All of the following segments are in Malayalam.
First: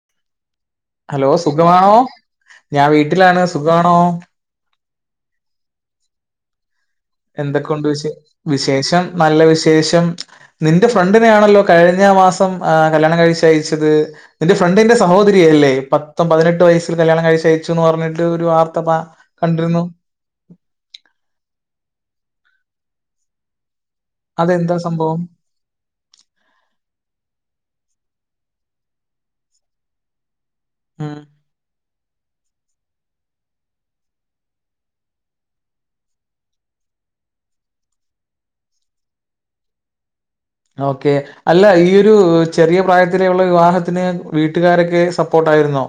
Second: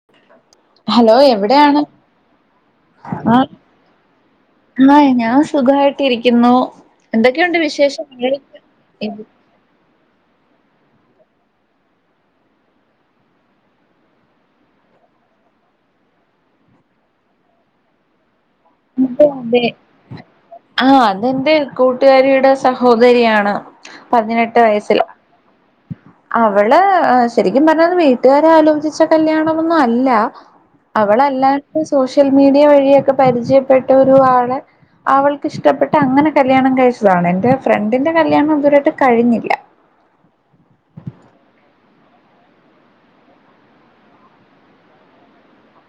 [inaudible] ഹലോ എവിടെയാണ് സുഖമാണോ ഞാൻ വീട്ടിലാണ് സുഖാണോ എന്ന ഞാൻ സുഖായിട്ടിരിക്കുന്നു എന്തൊക്കെയുണ്ട് എന്തൊക്കുണ്ട് വിശ വിശേഷങ്ങൾ വിശേഷം നല്ല വിശേഷം നിന്റെ ഫ്രണ്ടിനൊയാണല്ലോ കഴിഞ്ഞ മാസം ആഹ് കല്യാണകഴിച്ചയച്ചത് നിന്റെ ഫ്രണ്ടിന്റെ സഹോദരിയല്ലേ പത്തൊപതിനെട്ട് വയസ്സിൽ കല്യാണകഴിച്ചയച്ചു പറഞ്ഞിട്ട് ഒരു വാർ [unintelligible] അതെ അതെ കണ്ടിരുന്നു ആഹ് അതെൻ്റെ കൂട്ടുകാരിയുടെ സഹോദരിയാണ് പതിനെട്ട് അതെന്താ വയസ്സിൽ സംഭവം അവള് ശരിക്കുപറഞ്ഞ വീട്ടുകാര് ആലോചിച്ച കല്യാണമൊന്നു അല്ല ഉം അവളല്ലാത്ത സോഷ്യൽ മീഡിയ വഴിയൊക്കെ പരിചയപ്പെട്ട ഒരാളെ അവൾക്കിഷ്ടപ്പെട്ട് അങ്ങനെ കല്യാണം കഴിച്ചതാണ് എന്റെ ഫ്രണ്ടിന്റെ കല്യാണം ഇതുവരയിട്ട് കഴിഞ്ഞില്ല ഓക്കെ അല്ല ഈയൊരു ചെറിയ പ്രായത്തിലേുള്ള വിവാഹത്തിന് വീട്ടുകാരൊക്കെ സപ്പോട്ടായിരുന്നോ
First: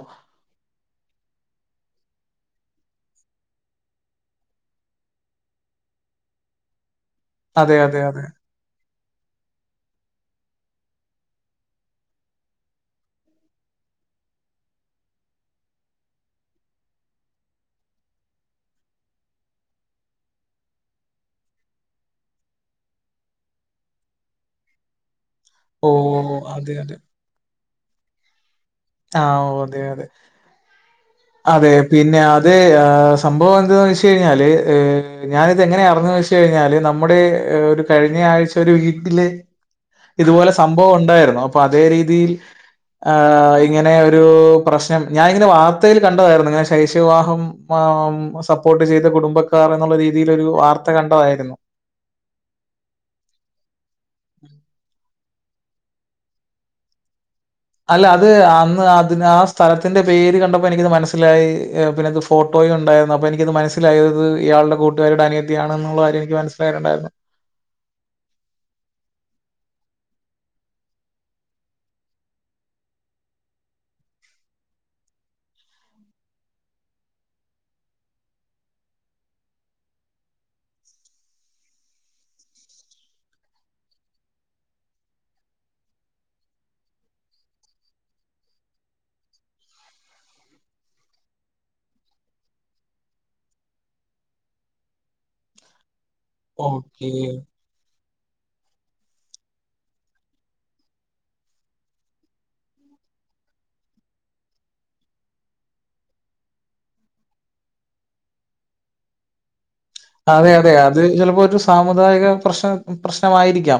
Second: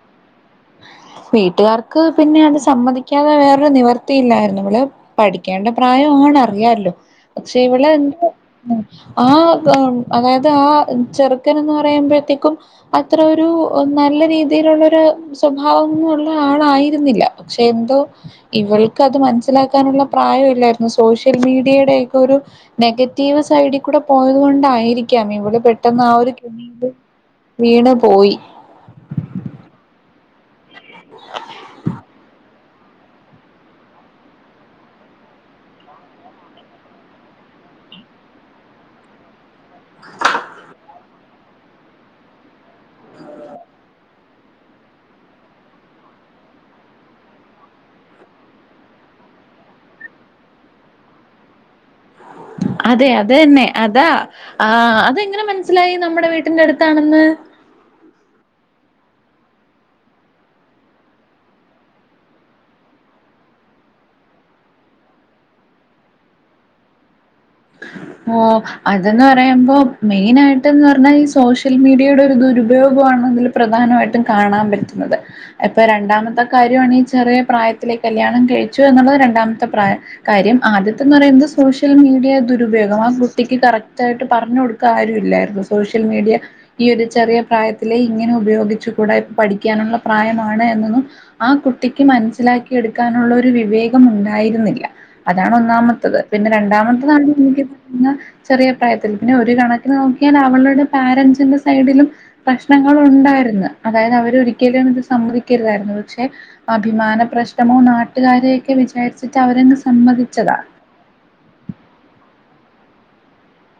വീട്ടുകാർക്ക് പിന്നെ അത് സമ്മതിക്കാതെ വേറൊരു നിവർത്തില്ലായിരുന്നു ഇവള് പഠിക്കേണ്ട പ്രായാണ് അറിയാലോ പക്ഷെ അതെ ഇവള് അതെ അതെ. എന്തോ ആഹ് അതായത് ആഹ് ചെറുക്കൻ എന്ന് പറയുമ്പോഴത്തേക്കും അത്ര ഒരു നല്ല രീതിയിലുള്ളരു സ്വഭ ഭാവന്നും ഉള്ള ആളായിരുന്നില്ല പക്ഷെ എന്തോ ഇവൾക്കത് മനസ്സിലാക്കാനുള്ള പ്രായം ഇല്ലായിരുന്നു സോഷ്യൽ മീഡിയയുടെയൊക്കെ ഒരു നെഗറ്റീവ് സൈഡിൽ കൂടെ പോയത് കൊണ്ടായിരിക്കാം ഇവള് ഓ പെട്ടെന്ന് ആഹ് ഒരു അതെ കെണില് അതെ. വീണു പോയി ആഹ് അതെ അതെ [inaudible] അതെ പിന്നെ അത് സംഭവം എന്തെന്നവെച്ചഴിഞ്ഞാല ഞാനിതങ്ങനെ അറിഞ്ഞ കഴിഞ്ഞാല് നമ്മുടെ ഒരു കഴിഞ്ഞ ആഴ്ചഒരു വീട്ടില് ഇതുപോലെ സംഭവം ഒണ്ടായിരുന്നു അപ്പോ അപ്പൊ അതേ രീതിയിൽ ഇങ്ങനെ ഒരു പ്രശ്നം ഞാനിങ്ങനെ വാർ വാർത്തയിൽ കണ്ടതായിരുന്നു ഇങ്ങനെ ശൈശവ വിവാഹം സപ്പോർട്ട് ചെയ്ത കുടുംബക്കാർ എന്നുള്ള രീതിയിലൊരു വാർത്ത ത്ത കണ്ടതായിരുന്നു അതെ അതന്നെ അതാ ആഹ് അതെങ്ങനെ മനസ്സിലായി നമ്മടെ വീട്ടിന്റെടുത്താണെന്ന് അല്ല അത് അന്ന് അതിന് ആഹ് സ്ഥലത്തിന്റെ പേര് കണ്ടപ്പോ എനിക്കത് മനസ്സിലായി പിന്നെ ഫോട്ടോയും ഉണ്ടായിരുന്നു അപ്പൾ എനിക്കത് ഫോട്ടോയുണ്ടാര്ന്ന് അപ്പോനിക്ക് മനസ്സിലായത് ഇയാളുടെ കൂട്ടുകാരിടെ അനിയത്തിയാണെന്നുള്ള കാര്യം എനിക്ക് മനസ്സിലായിട്ടുണ്ടായിരുന്നു [inaudible] ഓഹ് അതെന്ന് പറയുമ്പോ മെയിനായിട്ടെന്ന്റഞ്ഞാൽ ഈ സോഷ്യൽ മീഡിയയുടെ ഒരു ദുരുപയോഗമാണെങ്കിലും പ്രധാനായിട്ടും കാണാൻ പറ്റുന്നത് ഇപ്പൊ രണ്ടാമത്തെ കാര്യണ് ഈ ചെറിയപ്രായത്തിലെ കല്യാണകഴിച്ചുന്നുള്ളത് രണ്ടാമത്തെ പ്രായം കാര്യം ആദ്യത്തെന്ന്റയുന്നത് സോഷ്യൽ മീഡിയ ദുരുപയോഗം ആഹ് കുട്ടിക്ക് കറക്റ്റായിട്ട് പറഞ്ഞു കൊടുക്കാരുല്ലായിരുന്നു സോഷ്യൽ മീഡിയ ഈ ഒരു ചെറിയ പ്രായത്തിലെ ഇങ്ങനെ ഉപയോഗിച്ചു കൂട ഇപ്പ പഠിക്കാനുള്ള പ്രായമാണ് എന്നൊന്നും ആഹ് കുട്ടിക്ക് മനസ്സിലാക്കി എടുക്കാനുള്ള ഒരു വിവേകം ഉണ്ടായിരുന്നില്ല അതാണ് ഒന്നാമത്തത് പിന്നെ ഓക്കേ. രണ്ടാമത്തതാണ് [unintelligible] ചെറിയ പ്രായത്തില് പിന്നെ ഒരു കണക്കിന് നോക്കിയാൽ അവളുടെ പാരൻ്റ്സിന്റെ സൈഡിലും പ്രശ്നങ്ങണ്ടായിരുന്നു അതായത് അവരൊരിക്കലും ഇത് സമ്മതിക്കരുതായിരുന്നു പക്ഷെ അഭിമാന പ്രശ്നമോ നാട്ടുകാരെയൊക്കെ വിചാരിച്ചിട്ട് അവര അതെ അതെ അത് ചിലപ്പോ ഒരു സാമുദായിക പ്രശ്ന പ്രശ്നമായിരിക്കാം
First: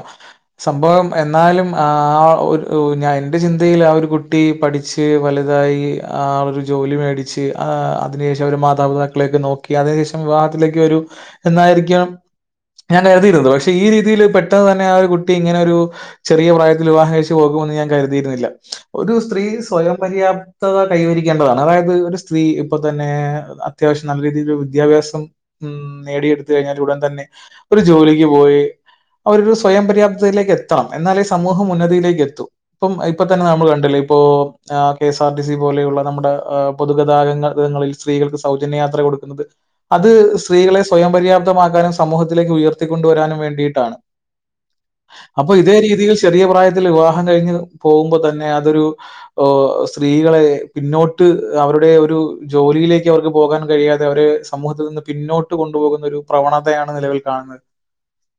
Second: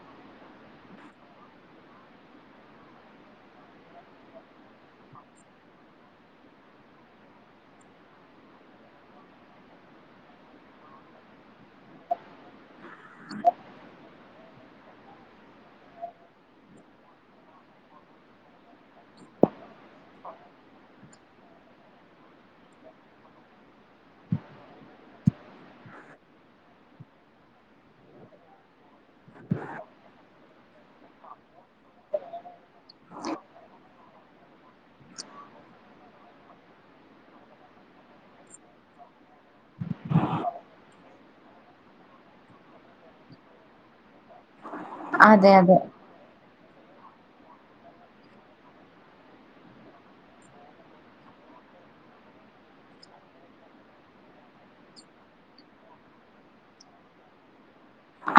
സംഭവം എന്നാലും ആ ആ ഒരു ഞാൻ എന്റെ ചിന്തയിൽ ആ ഒരു കുട്ടി പഠി ച്ച് വല്തായി ആ ഒരു ജോലി മേടിച്ച് ആ അതിനേഷം അവര് മാതാപിതാക്കളെക്കെ നോ ക്കി അതിനേഷം വിവാഹത്തിലേക്ക് ഒരു എന്നായിരിക്കാം ഞാന് തിയിരുന്നു പക്ഷേ ഈ രീതിയില് പെട്ടെന്ന് തന്നെ ആ ഒര് കുട്ടി ഇങ്ങനൊരൂ ചെറിയ പ്രായത്തില് വിവാഹം കഴിച്ച് പോകുമെന്ന് ഞാൻ കര്തിയിരുന്നില്ല ഒരു സ്ത്രീ സ്വയംപര്യാപ് തദാ കൈവരിക്കേണ്ടതാണ് അതായത് ഒര് സ്ത്രീ ഇപ്പൊ തന്നെ അത്യാവശ്യം നല്ല രീതിയില് വിദ്യാഭ്യാസം ഉം നേടിയെട്ത്ത് കഴിഞ്ഞാൽ ഉടൻ തന്നെ ഒര് ജോലിക്ക് പോയി അവരൊരു സ്വയം പര്യാപ്തദയിലേക്ക് എത്തണം എന്നാലേ സമൂഹം ഉന്നതിയിലേക്ക് എത്തൂ ഇപ്പം ഇപ്പൊതന്നെ നമ്മള് കണ്ടില്ലേ ഇപ്പോ കെഎസ് ആർ ടി സി പോലെയുള്ള നമ്മുടെ പൊതുഗതാഗതങ്ങളിൽ സ്ത്രീകൾക്ക് സൗജന്യയാത്ര കൊടുക്കുന്നത് അത് സ്ത്രീകളെ സ്വയം പര്യാപ്ത്തമാക്കാനും സമൂഹത്തിലേക് ഉയർത്തിക്കൊണ്ടവരാനും വേണ്ടിട്ടാണ് അപ്പൊ അതെ ഇതേ അതെ രീതിയിൽ ചെറിയ പ്രായത്തിൽ വിവാഹം കഴിഞ്ഞ് പോവുമ്പോ തന്നെ അതൊരു ഓ സ്ത്രീകളെ പിന്നോട്ട് അവരുടെ ഒരു ജോലിയിലേക്ക് അവർക്ക് പോകാൻ കഴിയാതെ അവരെ സമൂഹത്തിൽ നിന്ന് പിന്നോട്ട് കൊണ്ടുപോകുന്ന ഒരു പ്രവണതയാണ് നിലവിൽ കാണ്ന്നത്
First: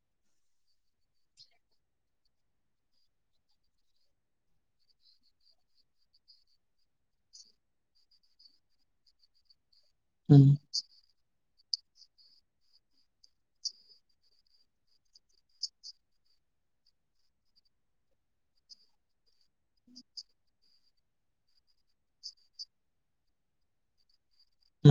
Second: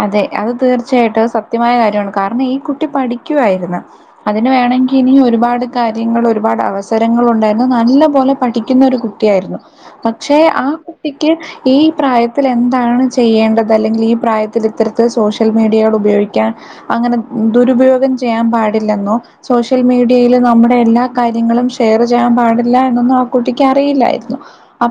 അതെ അഹ് തീർച്ചായിട്ടും അഹ് സത്യമായ കാര്യാണ് കാരണം ഈ കുട്ടി പഠിക്കുവായിരുന്ന് അതിന് വേണങ്കി ഇനീ ഒര്പാട് കാര്യങ്ങള് ഒരുപാട് അവസരങ്ങളുണ്ടായിരുന്നു നല്ല പോലെ പഠിക്കുന്ന ഒര് കു ട്ടിയായിര്ന്നു പക്ഷെ ഉം, ആ കുട്ടിക്ക് ഈ പ്രായത്തില് എന്താണ് ചെയ്യേണ്ടത് അല്ലെങ്കില് ഈ പ്രായ ത്തില് ഇത്തരത്തില് സോഷ്യൽ മീഡിയകള് ഉപയോഗിക്കാൻ അങ്ങനെ ദുരുപയോഗം ചെയ്യാൻ പാടില്ലെന്നോ സോഷ്യൽ മീഡിയില് നമ്മുടെ എല്ലാ കാര്യങ്ങളും ഷെയറ് ചെയ്യാൻ പാടില്ലാ എന്നൊന്നും ആ കുട്ടിക്ക് അറിയില്ലായിര്ന്നു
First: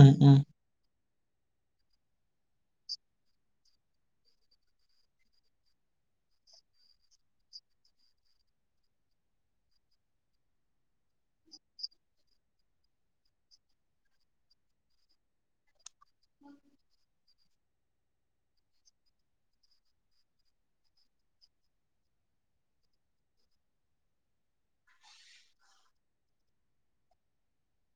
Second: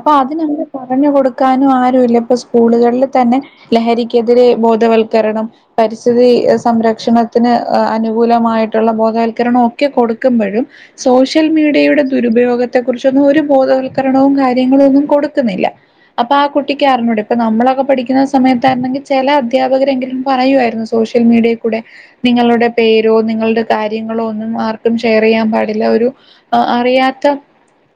ഉം, ഉം. അതിനങ്ങനേ പറഞ്ഞ് കൊട്ക്കാനും ആരുല്ലാ ഇപ്പ സ്കൂളുകളില് തന്നെ ലഹരിക്കെതിരെ ബോധവൽക്കരണം പരിസ്ഥിതി സംരക്ഷണത്തിന് അനുകൂലമായിട്ടുള്ള ബോധവൽക്കരണം ഒക്കെ കൊടുക്ക്മ്പഴും സോഷ്യൽ മീഡിയയുടെ ദുരുപയോഗത്തെ കുറിച്ചൊന്നും ഒര് ബോധവൽക്കരണവും കാര്യങ്ങളും ഒന്നും കൊടുക്ക്ന്നില്ലാ അപ്പാ ആ കുട്ടിക്ക് അറിഞ്ഞൂടെ ഇപ്പാ നമ്മളൊക്കെ പഠിക്ക്ന്നാ സമയത്താര്ന്നെങ്കി ചെല അ അധ്യാപകരെങ്കിലും പറയുവായിരുന്നു സോഷ്യൽ മീഡിയെ കൂടെ നിങ്ങളുടെ പേരോ നിങ്ങളുടെ കാര്യങ്ങളോ ഒന്നും ആർക്കും ഷെയറ്യ്യാൻ പാടില്ലാ ഒരു അ അറിയാത്ത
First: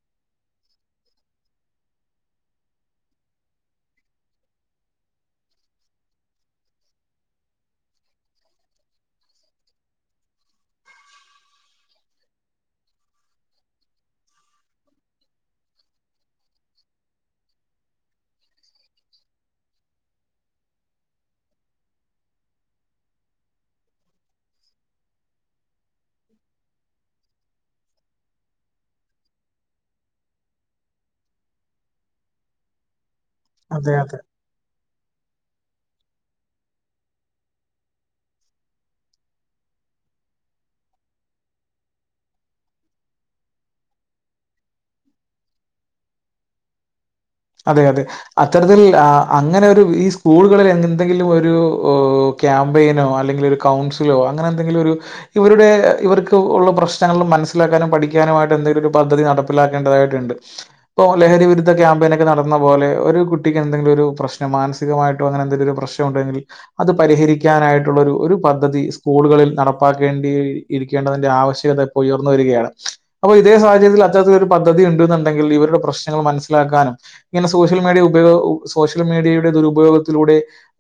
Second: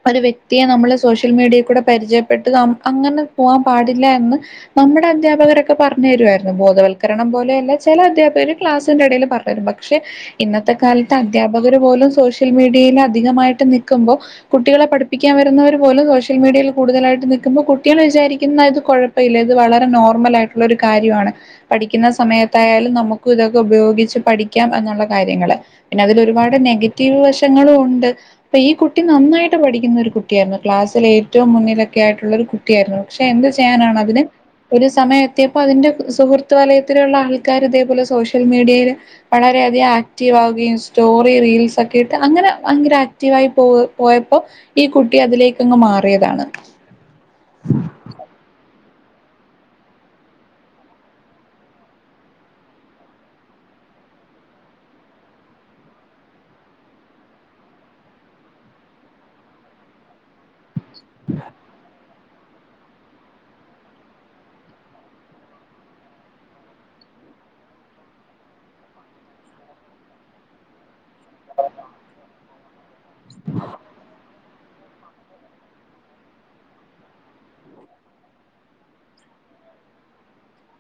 ഒര് വ്യക്തിയെ നമ്മള് സോഷ്യൽ മീഡിയെ കൂടെ പരിചയപ്പെട്ടത് അങ്ങനെ പോവാൻ പാടില്ല എന്ന് നമ്മടെ അധ്യാപകരൊക്കെ പറഞ്ഞേരവരുന്ന് ബോധവൽക്കരണം പോലെ അല്ല ചെല അധ്യാപകര് ക്ലാസ്സിന്റെ ഇടെല് പറഞ്ഞേരും പക്ഷെ ഇന്നത്തെ കാലത്ത് അധ്യാപകര് പോലും സോഷ്യൽ മീഡിയ്ല് അധികമായിട്ട് നിക്ക്മ്പോ കുട്ടികളെ പഠിപ്പിക്കാൻ വരുന്നവര് പോലും സോഷ്യൽ മീഡിയ്ൽ കൂടുതലായിട്ട് നിൽക്കുമ്പോ കുട്ടികള് വിചാരിക്കുന്നത് കൊഴ് പ്പല്ല ത് വളരെ നോർമലായിട്ടുള്ളാ ഒര് കാര്യവാണ് പഠിക്കിന്ന സമയത്തായാലും നമുക്കും ഇതൊക്കെ ഉപയോഗിച്ച് പഠിക്കാം അന്നുള്ള കാര്യങ്ങള് പിന്നെ അതില് ഒരുപാട് നെഗറ്റീവ് വശങ്ങളും ഉണ്ട് പ്പാ ഈ കുട്ടി നന്നായിട്ട് പഠിക്കുന്ന ഒര് കുട്ടിയര്ന്നു ക്ലാസ്സിലെറ്റവും മുന്നിലൊക്കെ ആയിട്ടുള്ളാ ഒര് കുട്ടി ആയിര്ന്നു പക്ഷെ എന്ത് ചെയ്യാനാണ് അതെ അതിനെ ഒര് സമയം എത്തിയപ്പോ അതിന്റെ സുഹൃത്ത് വാലയത്തിലുള്ള ആൾക്കാര് ഇതേപോലെ സോഷ്യൽ മീഡിയ്ല് വളരെയധികം ആക്റ്റീവ് ആവുകയും സ്റ്റോറി റീൽസ് ഒക്കെ ഇട്ട് അങ്ങനെ ഭയങ്കര ആക്റ്റീവായി പോ പോയപ്പോ ഈ കുട്ടി അതിലേക്കങ്ങ് മാറിയതാണ് അതെ അതെ അത്തരത്തിൽ ആ അങ്ങനെ ഒരു ഈ സ്കൂളുകളില് എന്തെങ്കിലും ഒരു ഓ ക്യാമ്പയിനോ അല്ലെങ്കില് ഒരു കൗൺസിലോ അങ്ങനെ എന്തെങ്കിലും ഒരു ഇവരുടെ ഇവർക്ക് ഉള്ള പ്രശ്നങ്ങളും മനസ്സിലാക്കാനും പഠിക്കാനുമായിട്ട് എന്തെലോക്കെ ഒര് പദ്ധതി നടപ്പിലാക്കേണ്ടതായിട്ട്ണ്ട് ഇപ്പൊ ലഹരിവിരുദ്ധ ക്യാമ്പയിനെ നടന്ന പോലെ ഒരു കുട്ടക്ക് എന്തെങ്കിലൊരു പ്രശ്നം മാനസികമായിട്ടോ അങ്ങനെ എന്തെങ്കിലും പ്രശ്നം ഉണ്ടെങ്കില് അത് പരിഹരിക്കാനായിട്ടുള്ള ഒര് ഒരു പദ്ധതി സ്കൂളുകളിൽ നടപ്പാക്കേണ്ടി ഇരിക്കേണ്ടതന്റെ ആവശ്യകത ഇപ്പോ ഉയർന്ന് വരികയാണ് അപ്പൊ ഇതേ സാഹചയത്തിൽ അത്തരത്തിത്തിലുള്ളാ ഒര് പദ്ധതി ഇണ്ട്ന്ന്ണ്ടങ്കിൽ ഇവരുടെ പ്രശ്നങ്ങളും മനസ്സിലാക്കാനും ഇങ്ങനെ സോഷ്യൽ മീഡിയ ഉപയോഗ സോഷ്യൽ മീഡിയയുടെ ദുരുപയോഗത്തിലൂടെ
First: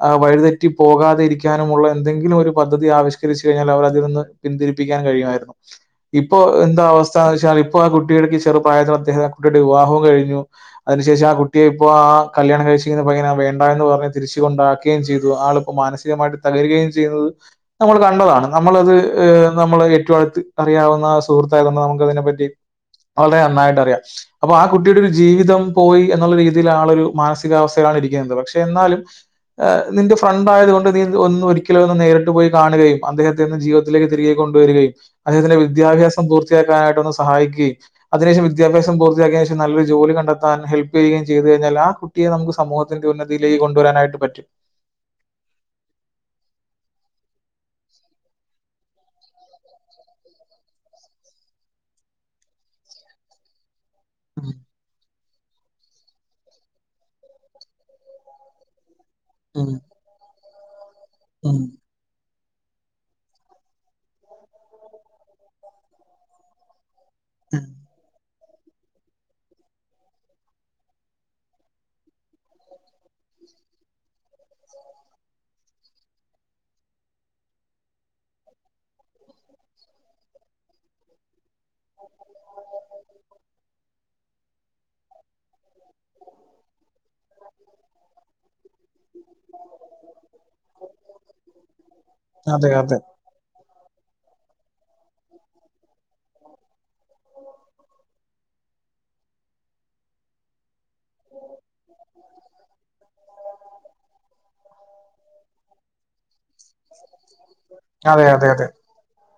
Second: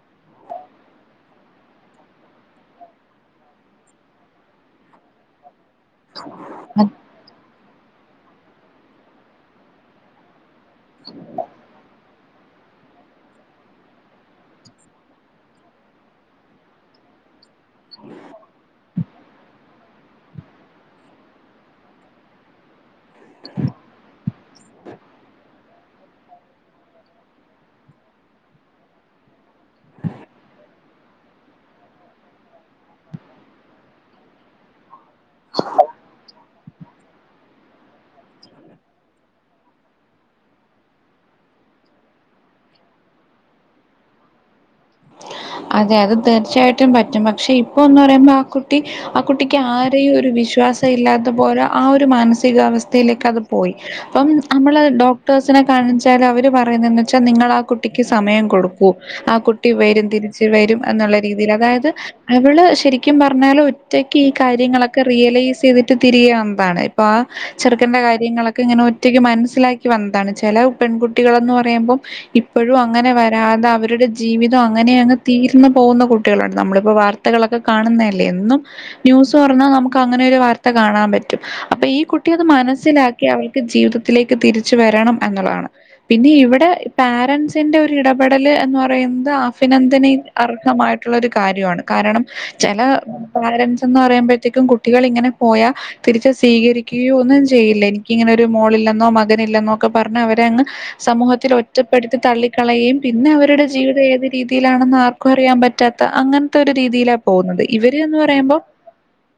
ആ വഴിതെറ്റി പോകാതെ ഇരിക്കാനുമുള്ള എന്തെങ്കിലും ഒരു പദ്ധതി ആവിഷ്കരിച്ച് കഴിഞ്ഞാൽ അവരതിൽ നിന്ന് പിന്തിരിപ്പിക്കാനും കഴിയുമായിര് [inaudible] ഇപ്പൊ എന്താ അവസ്ഥന്ന് വെച്ചാൽ ഇപ്പൊ ആ കുട്ടിയടക്ക് ചെറുപായത്തിൽ അദ്ദേഹം ആ കുട്ടിയുടെ വിവാഹവും കഴിഞ്ഞു അതിനു ശേഷം ആ കുട്ടിയെ ഇപ്പോ ആ കല്യാണം കഴ്ച്ച്ക്ക്ന്ന പയ്യനെ വേണ്ട എന്ന് പറഞ്ഞ് തിരിച്ചു കൊണ്ടാക്ക്യേം ചെയ്തു. ആളിപ്പോ മാനസികമായിട്ട് തകരുകയും ചെയ്തത് നമ്മൾ കണ്ടതാണ് നമ്മളത് നമ്മള് ഏറ്റവും അടുത്ത് അറിയാവുന്ന സുഹൃത്തായതൊണ്ട് നമുക്ക്തിനെപ്പറ്റി വളരെ നന്നായിട്ട് അറിയാം അപ്പൊ ആ കുട്ടിയുടെ ഒരു ജീവിതം പോയി എന്നുള്ള രീതിയില ആളൊ ഒരു മാനസികാവസ്ഥയിലാണ് ഇരിക്കുന്നത് പക്ഷെ എന്നാലും ് നിന്റെ ഫ്രണ്ട് ആയതത് കൊണ്ട് നീ ഒന്ന് ഒരിക്കലോ ഒന്ന് നേരിട്ട് പോയി കാണുകയും അദ്ദേഹത്തി നിന്ന് ജീവിത ത്തിലേക്ക് തിരികെ കൊണ്ടുവരികയും അദ്ദേഹത്തിന്റെ വിദ്യാഭ്യാസം പൂർത്തിയാക്കാനായിട്ടൊന്ന് സഹായിക്കുകയും അതിനശേഷം വിദ്യാഭ്യാസം പൂർത്തിയാക്കിയ നേശം നല്ലരു ജോലി കണ്ടെ ത്താൻ ഹെൽപ് ചെയ്യുകയും ചെയ്തു കിഞ്ഞാൽ ആ കുട്ടിയെ നമുക്ക് സമൂഹത്തിന്റെ ഉന്നതിയിലേക്ക് കൊണ്ടുവരാനായിട്ട് പറ്റും അതെ അത് തീർച്ചയായിട്ടും പറ്റും പക്ഷെ ഇപ്പൊ എന്ന് പറയുമ്പോ ആ കുട്ടി ആ കുട്ടിക്ക് ആരെയും ഒരു വിശ്വാസം ഇല്ലാത്ത പോലെ ആ ഒരു മാനസികാവസ്ഥയിലേക്ക് അത് പോയി അപ്പം ഉം. നമ്മള് ഡോ ക്ടേഴ്സിനെ കാണിച്ചാൽ അവർ പറയുന്നതെന്ന് വെച്ചാൽ നിങ്ങൾ ആ കുട്ടിക്ക് സമയം കൊടു ക്കൂ. ആ ഉം. കുട്ടി വരും തിരിച്ച് വരും എന്നുള്ള രീതിയിൽ ഉം. അതായത് അവള് ശരിക്കും പറഞ്ഞാല് ഒറ്റക്ക് ഈ കാര്യങ്ങളൊക്കെ റിയലൈസ് ചെയ്തിട്ട് തിരികെ വന്നതാണ് അപ്പ ആ ഉം. ചെറുക്കന്റെ കാര്യങ്ങളൊക് ക്കെ ഇങ്ങനെ ഒറ്റയ്ക്ക് മനസ്സിലാക്കി വന്നതാണ് ചില പെൺകുട്ടികൾന്ന് പറയുമ്പോം ഇപ്പൊഴും അങ്ങനെ വരാതെ അവരുടെ ജീവിതം അങ്ങനെയങ്ങ് തീർന്ന് പോകുന്ന കുട്ടികളാണ് നമ്മളിപ്പോ വാർത്തകളൊക്കെ കാണുന്നല്ലേ എന്നും ന്യൂസ് തുറന്നാ നമുക്ക് അങ്ങനെ ഒരു വാർത്ത കാണാൻ പറ്റും അപ്പൊ ഈ കുട്ടി അത് മനസ്സിലാക്കി അവൾക്ക് ജീവിതത്തിലേക്ക് തിരിച്ചു വരണം എന്നുള്ളതാണ് പിന്നെ ഇവിടെ പാരൻറ്സിന്റെ ഒരു ഇടപെടല് എന്ന് പറയുന്നത് ആഭിനന്ദനെ അർഹമായിട്ടുള്ള ഒരു കാര്യമാണ് കാരണം അതെ, ചെല അതെ. പാരൻറ്സ് എന്ന് പറയുമ്പോഴത്തേക്കും കുട്ടികളിങ്ങനെ പോയാ തിരിച്ച് സ്വീകരിക്കുകയോ ഒന്നും ചെയ്യില്ല എനിക്കിങ്ങനെരു മോളില്ലെന്നോ മകനില്ലെന്നോ ഒക്കെ പറഞ്ഞ് അവരെ അങ്ങ് സമൂഹത്തിൽ ഒറ്റപ്പെടുത്തി തള്ളിക്കളയുകയും പിന്നെ അവരുടെ ജീവിതം ഏത് രീതിയിലാണെന്നാർ ക്കറിയൻ പറ്റാത്ത അങ്ങനത്തെ ഒരു രീതിയിലാ പോകുന്നത് ഇവര് എന്ന് അതെ, അതെ, പറയുമ്പോ അതെ.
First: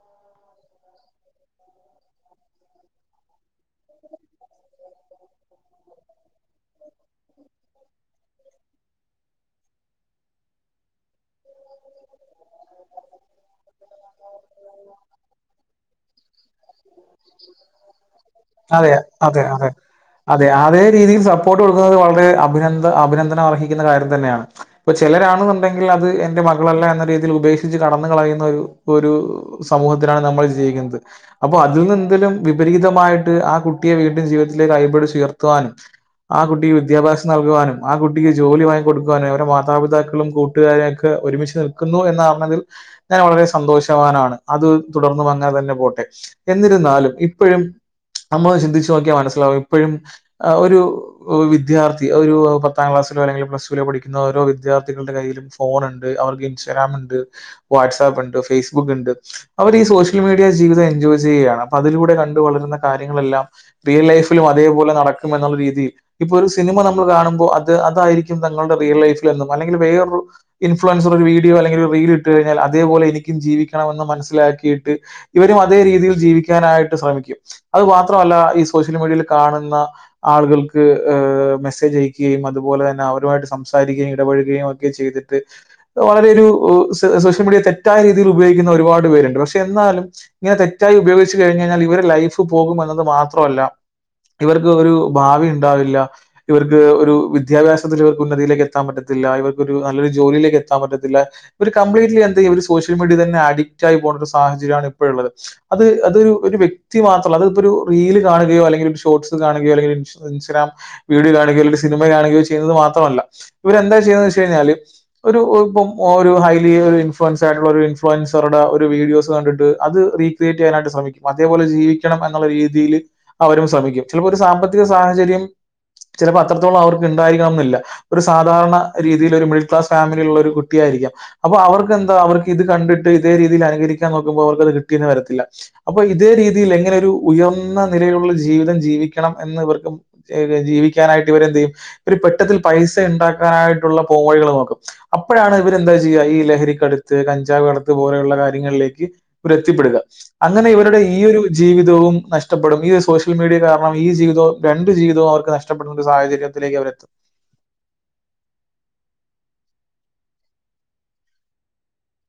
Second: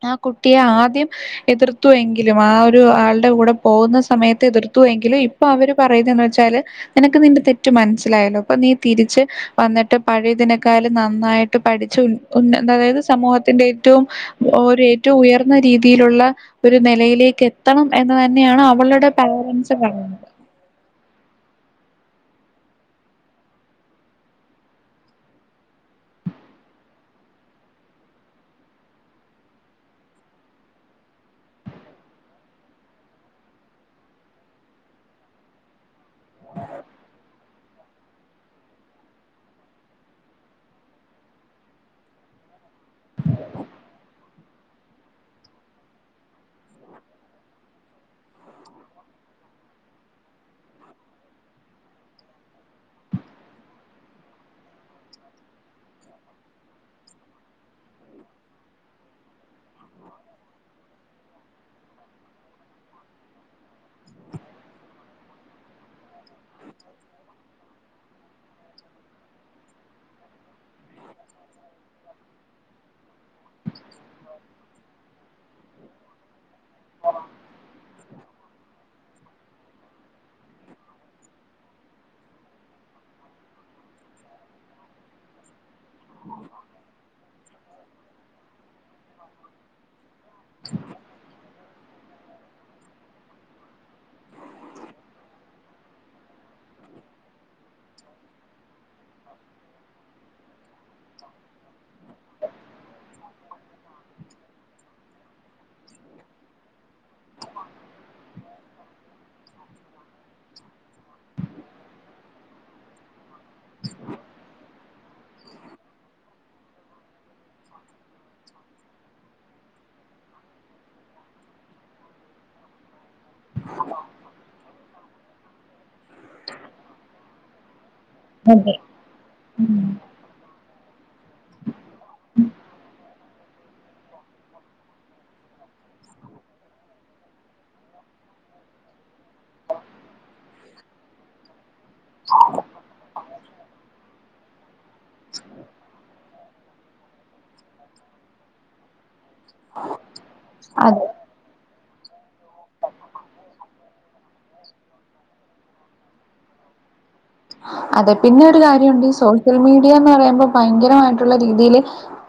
ആ കുട്ടിയെ ആദ്യം എതിർത്തുവെങ്കിലും ആ ഒരു ആളുടെ കൂടെ പോകുന്ന സമയത്ത് എതിർത്തുവെങ്കിലും അപ്പൊ അവര് പറയതന്ന് വെച്ചാല് നിനക്ക് നിന്റെ തെറ്റ് മനസ്സിലായല്ലോ അപ്പൊ നീ തിരിച്ച് വന്നിട്ട് പഴയതിനേ കാലും നന്നായിട്ട് പഠിച്ചച്ച് ഉൻ ഉൻ അതായത് സമൂഹത്തിന്റെ ഏറ്റവും ഒരു ഏറ്റവും ഉയർന്ന രീതിയിലുള്ള ഒരു നിലയിലേക്ക് എത്തണം എന്ന് തന്നെയാണ് അതെ, അവളുടെ അതെ, അതെ. പാരൻസ് പറയുന്നത് അതെ അതേ രീതിയിൽ സപ്പോർട്ട് കൊടുക്കുന്നത് വളരെ അഭിനന്ദ അഭിനന്ദനം അർഹിക്കുന്ന കാര്യം തന്നെയാണ് ഇപ്പൊ ചിലരാണെന്നുണ്ടെങ്കിൽ അത് എന്റെ മകളല്ല എന്ന രീതിയിൽ ഉപേക്ഷിച്ച് കടന്ന കളയുന്ന ഒരു ഒരു സമൂഹത്തിലനാണ് നമ്മൾ ജീവിക്കുന്നത് അപ്പൊ അതിൽ നിന്ന് എന്തലും വിപരീതമായിട്ട് ആ കുട്ടിയെ വീട്ടും ജീവിതത്തിലേക്ക് കൈപിടിച്ചു ഉയർത്തുവാനും ആ കുട്ടിക്ക് വിദ്യാഭ്യാസം നൽകുവാനും ആ കുട്ടിക്ക് ജോലി വാങ്ങി കൊടുക്കുവാനും അവരെ മാതാപിതാക്കളും കൂട്ടുകാരും ഒക്കെ ഒരുമിച്ച് നിൽക്കുന്നു എന്ന് അറിഞ്ഞതിൽ ഞാൻ വളരെ സന്തോഷവാനാണ് അത് തുടർന്നും അങ്ങനെ തന്നെ പോട്ടെ എന്നിരു ന്നാലും ഇപ്പൊഴും നമ്മൾ ചിന്തിച്ചു നോക്കിയാൽ മനസ്സിലാവും ഇപ്പൊഴും ഒരു ഒരു വിദ്യാർത്ഥി ഒരു പത്താം ക്ലാസിലോ അല്ലെങ്കിൽ പ്ലസ് ടുവിലോ പഠിക്കുന്ന ഓരോ വിദ്യാർഥികളുടെ കയ്യിലും ഫോൺുണ്ട് അവർക്ക് ഇൻസ്റ്റഗ്രാം ഉണ്ട്. വാട്സ്ആപ്പ് ഉണ്ട് ഫേസ്ബുക്ക് ഉണ്ട് അവർ ഈ സോഷ്യൽ മീഡിയ ജീവിതം എൻജോയ് ചെയ്യുകയാണ്. അതിലൂടെ കണ്ട വളരുന്ന കാര്യങ്ങളെല്ലാം റിയൽ ലൈഫിലും അതേപോലെ നടക്കുംെന്നുള്ള രീതിയിൽ- ഇപ്പൊ ഒരു സിനിമ നമ്മൾ കാണുമ്പോൾ അത് അതായിരിക്കും തങ്ങളുടെ റിയൽ ലൈഫിൽന്നും അല്ലെങ്കിൽ വേറൊരു- ഇൻഫ്ലുവൻസർ ഒരു വീഡിയോ അല്ലെങ്കിൽ ഒരു റീൽ ഇട്ട് കഴിഞ്ഞൽ അതേപോലെ എനിക്കും ജീവിക്കണമെന്ന് മനസ്സിലാക്കിയിട്ട് ഇവരും അതേ രീതിയിൽ ജീവിക്കാനായിട്ട് ശ്രമിക്കും അത് മാത്രമല്ല ഈ സോഷ്യൽ മീഡിയയിൽ കാണുന്ന ആളുകൾക്ക് മെസ്സേജ് അയക്കുകയും അതുപോലെ തന്നെ അവരുമായിട്ട് സംസാരിക്കുകയും ഇടപെഴുകയും ഒക്കെ ചെയ്തിട്ട് വളരെ ഒരു സോഷ്യൽ മീഡിയ തെറ്റായ രീതിയിൽ ഉപയോഗിക്കുന്ന ഒരുപാട് പേരുണ്ട് പക്ഷെ എന്നാലും ഇങ്ങനെ തെറ്റായി ഉപയോഗിച്ച് കഴിഞ്ഞ് കഴിഞ്ഞാൽ ഇവരെ ലൈഫ് പോകും എന്നത് മാത്രല്ല ഇവർക്ക് ഒരു ഭാവി ഉണ്ടാവില്ല ഇവർക്ക് ഒരു വിദ്യാഭ്യാസത്തിൽ ഇവർക്ക് ഉന്നതിയിലേക്ക് എത്താൻ പറ്റത്തില്ല ഇവർക്ക് ഒരു നല്ലൊരു ജോലിയിലേക്ക് എത്താൻ പറ്റത്തില്ല ഇര് കംപ്ലീറ്റ്ലി എന്ത് ചെയ്യും ഇവര് സോഷ്യൽ മീഡിയയിൽ തന്നെ അഡിറ്റ് ആയി പോകുന്ന ഒരു സാഹചര്യമാണ് ഇപ്പഴുള്ളത് അത്- അത് അതൊരു ഒരു വ്യക്തി മാത്രം അത് ഇപ്പോ ഒരു റീൽ കാണുകയോ അല്ലെങ്കിൽ ഒരു ഷോർട്്സ് കാണുകയോ അല്ലങ്കിൽ ഇൻസ്ഗ്രാം- വീഡിയോ കാണുകയോ അല്ലങ്കിൽ സിനിമ കാണുകയോ ചെയ്യുന്നത് മാത്രമല്ല ഇവർ എന്താ ചെയ്യുന്നന്ന് വെച്ച് കഴിഞ്ഞാല് ഒരു ഇപ്പം ഒരു ഹൈലി ഒരു ഇൻഫ്ലുവൻസ് ആയിട്ടുള്ള ഒരു ഇൻഫ്ലുവൻസറടെ ഒരു വീഡിയോസ് കണ്ടിട്ട് അത് റീ [unintelligible] ശ്രമിക്കും അതേപോലെ ജീവിക്കണം എന്നുള്ള രീതിയിൽ അവരും ശ്രമിക്കും ചിലപ്പോ ഒരു സാമ്പത്തിക സാഹചര്യം ചിലപ്പോ അത്രത്തോളം അവർക്ക് ഉണ്ടായിരിക്കണ്ണം ഇല്ല ഒരു സാധാരണ അതെ രീതിയിൽ ഒരു മിഡിൽ ഉം ക്ലാസ് ഫാമിലി ഉള്ള ഒരു കുട്ട കുായിരിക്കാം അപ്പൊ അവർക്ക് എന്താ അവർക്ക് ഇത് കണ്ടിട്ട് ഇതേ രീതിയിൽ അനുകകരിക്കാൻ നോക്കുമ്പോ അവർക്ക്ത് കിട്ടിയന്ന് വരത്തില്ല. അപ്പൊ ഇതേ രീതിയിൽ എങ്ങനെ ഒരു ഉയർന്ന നിലയിലുള്ള ജീവിതം ജീവിക്കണം എന്ന് ഇവർക്ക് ഏത് ജീവിക്കാനായിട്ട് ഇവരെന്ത് ചെയ്യും ഇവര് പെട്ടെന്ന് പൈസ ഈണ്ടാക്കാനായിട്ടുള്ള പോവഴികൾ നോക്കും. അപ്പോഴാണ് ഇവര്ന്താ ചെയ്യുക ഈ ലഹരിക്കടുത്ത് കഞ്ചാവ് കടത്ത് പോലെയുള്ള കാര്യങ്ങളിലേക്ക് ഒരു എത്തിപ്പെടുക അങ്ങനെ അതെ. ഇവരുടെ ഈ ഒരു ജീവിതവും നഷ്ടപ്പെടും ഈ സോഷ്യൽ മീഡിയ കാരണം ഈ ജീവിതവും രണ്ട് ജീവിതവും അവർക്ക് നഷ്ടപ്പെടുന്ന ഒരു സാഹചര്യം. അവർ എത്തും. അതെ പിന്നെ ഒരു കാര്യമുണ്ട്ഈ സോഷ്യൽ മീഡിയന്ന് പറയുമ്പോ ഭയങ്കരമായിട്ടുള്ള രീതിയില്.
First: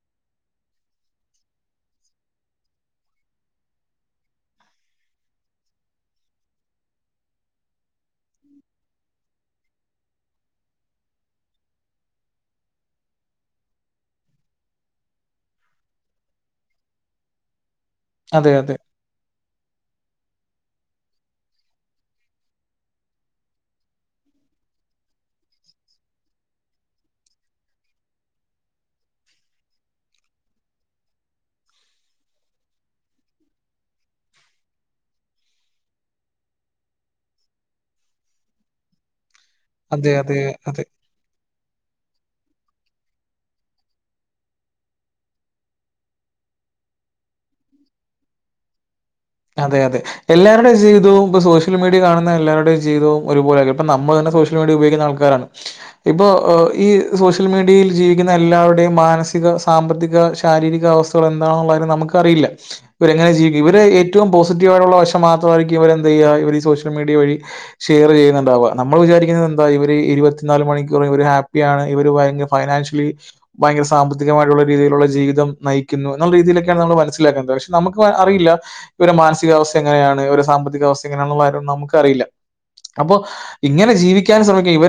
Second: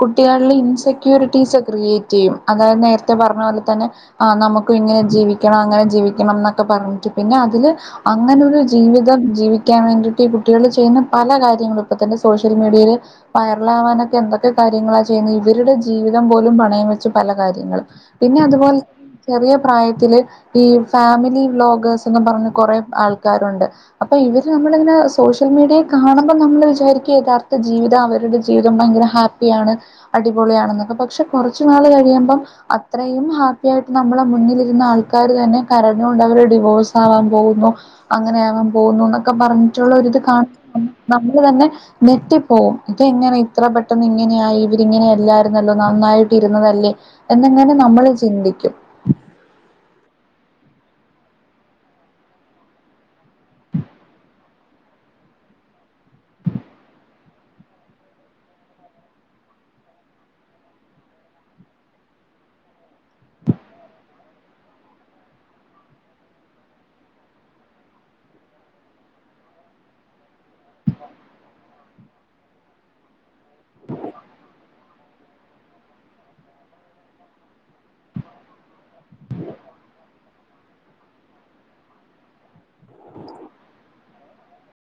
കുട്ടികളില് ഇൻസെക്യൂരിറ്റീസ് ക്രിയേറ്റ് ചെയ്യും അതായത് നേരത്തെ പറഞ്ഞ പോലെ തന്നെ. ആഹ് നമുക്ക് ഇങ്ങനെ ജീവിക്കണം അങ്ങനെ ജീവിക്കണം എന്നൊക്കെ പറഞ്ഞിട്ട് പിന്നെ അതില്. അങ്ങനെൊരു ജീവിതം ജീവിക്കാൻ വേണ്ടിട്ട് ഈ കുട്ടികൾ ചെയ്യുന്ന പല കാര്യങ്ങളും ഇപ്പൾ തന്നെ സോഷ്യൽ മീഡിയയില് വയറലാാവാനൊക്കെ എന്തൊക്കെ കാര്യങ്ങളാ ചെയ്യുന്നത് ഇവരുടെ ജീവിതം പോലും പണയം വെച്ച് പല കാര്യങ്ങളും. പിന്നെ അതെ, അതെ. അതുപോലെ ചെറിയ പ്രായത്തില് ഈ ഫാമിലി ബ്ലോഗേഴസ്ന്ന് പറഞ് കൊറെേ ആൾക്കാരുണ്ട്. അപ്പൊ ഇവര് നമ്മള ഇങ്ങ. സോഷ്യൽ മീഡിയേ കാണുമ്പം നമ്മള് വിചാരിക്കും യഥാർത്ഥ ജീവിതം അവരുടെ ജീവിതം ഭയങ്കര ഹാപ്പിയാണ് അടിപൊളിയാണെന്നൊക്കെ പക്ഷെ കുറച്ചു നാള് കഴിയുമ്പം അത്രയും ഹാപ്പി ആയിട്ട് നമ്മളെ മുന്നിലിരുന്ന ആൾക്കാര് തന്നെ കരഞ്ഞുകൊണ്ട് അവര് ഡിവോഴ്സ് ആവാൻ പോകുന്നു അങ്ങനെയാകൻ പോകുന്നു എന്നൊക്കെ പറഞ്ഞിട്ടുള്ള ഒരി അതെ, ഇത് അതെ, അതെ. കാണുമ്പം നമ്മള് തന്നെ നെട്ടിപ്പോവും ഇതെങ്ങനെ ഇത്ര പെട്ടെന്ന് ഇങ്ങനെയായി ഇവരിങ്ങനെയല്ലായിരുന്നല്ലോ നന്നായിട്ടിരുന്നതല്ലേ എന്നെങ്ങനെ നമ്മള് ചിന്തിക്കും അതെ അതെ എല്ലാരുടെ ജീവിതവും ഇപ്പോ സോഷ്യൽ മീഡിയ കാണുന്ന എല്ലാവരുടെ ജീവിതവും ഒരു പോലെയായിരിക്കും ഇപ്പ നമ്മൾ തന്നെ സൊഷ്യ മിഡിയ ഉപയോഗിക്കുന്ന ആൾക്കാരാണ് ഇപ്പോ ഈ സോഷ്യൽ മീഡിയയിൽ ജീവിക്കുന്ന എല്ലാവരുടെയും മാനസിക സാമ്പത്തിക ശാരീരികാവസ്ഥ ഇവര് എന്താണ് നുള്ളത് നമുക്കറിയില്ല ഇവങ്ങനെ ജീവിക്കും ഇവര് എ ഏറ്റവും പോസിറ്റീവ് ആടയിട്ടു ള്ള വശം മാത്രമായിരിക്കും ഇവരെന്തന്ത്യ്യാ ഇവർ സോഷ്യൽ മീഡിയ വഴി ഷെയർ ചെയ്യുന്നുണ്ടാവുക നമ്മൾ വിചാരിക്കുന്നത് എന്താ ഇവര് ഇരുപത്തിനാല് മണിക്കൂർ ഇവര് ഹാപ്പിയാണ് ഇവര് ഭയങ്കര ഫൈനാൻഷലി ഭയങ്കര സാമ്പത്തികമായിട്ടുള്ള രീതിയിലുള്ള ജീവിതം നയിക്കുന്നു എന്നുള്ള രീതിയിലൊക്കെയാണ് നമ്മൾ മനസ്സിലാക്കു ന്നത് പക്ഷെ നമുക്ക് അറിയില്ല ഇവരെ മാനസികാവസ്ഥ എങ്ങനെയാണ് ഒരു സാമ്പത്തികാവസ്ഥ എങ്ങനെയാണു ള്ള കാര്യന്നും നമുക്ക് അറിയില്ല അപ്പൊ ഇങ്ങനെ ജീവിക്കാൻ ശ്രമിക്കുകയും ഇവരെ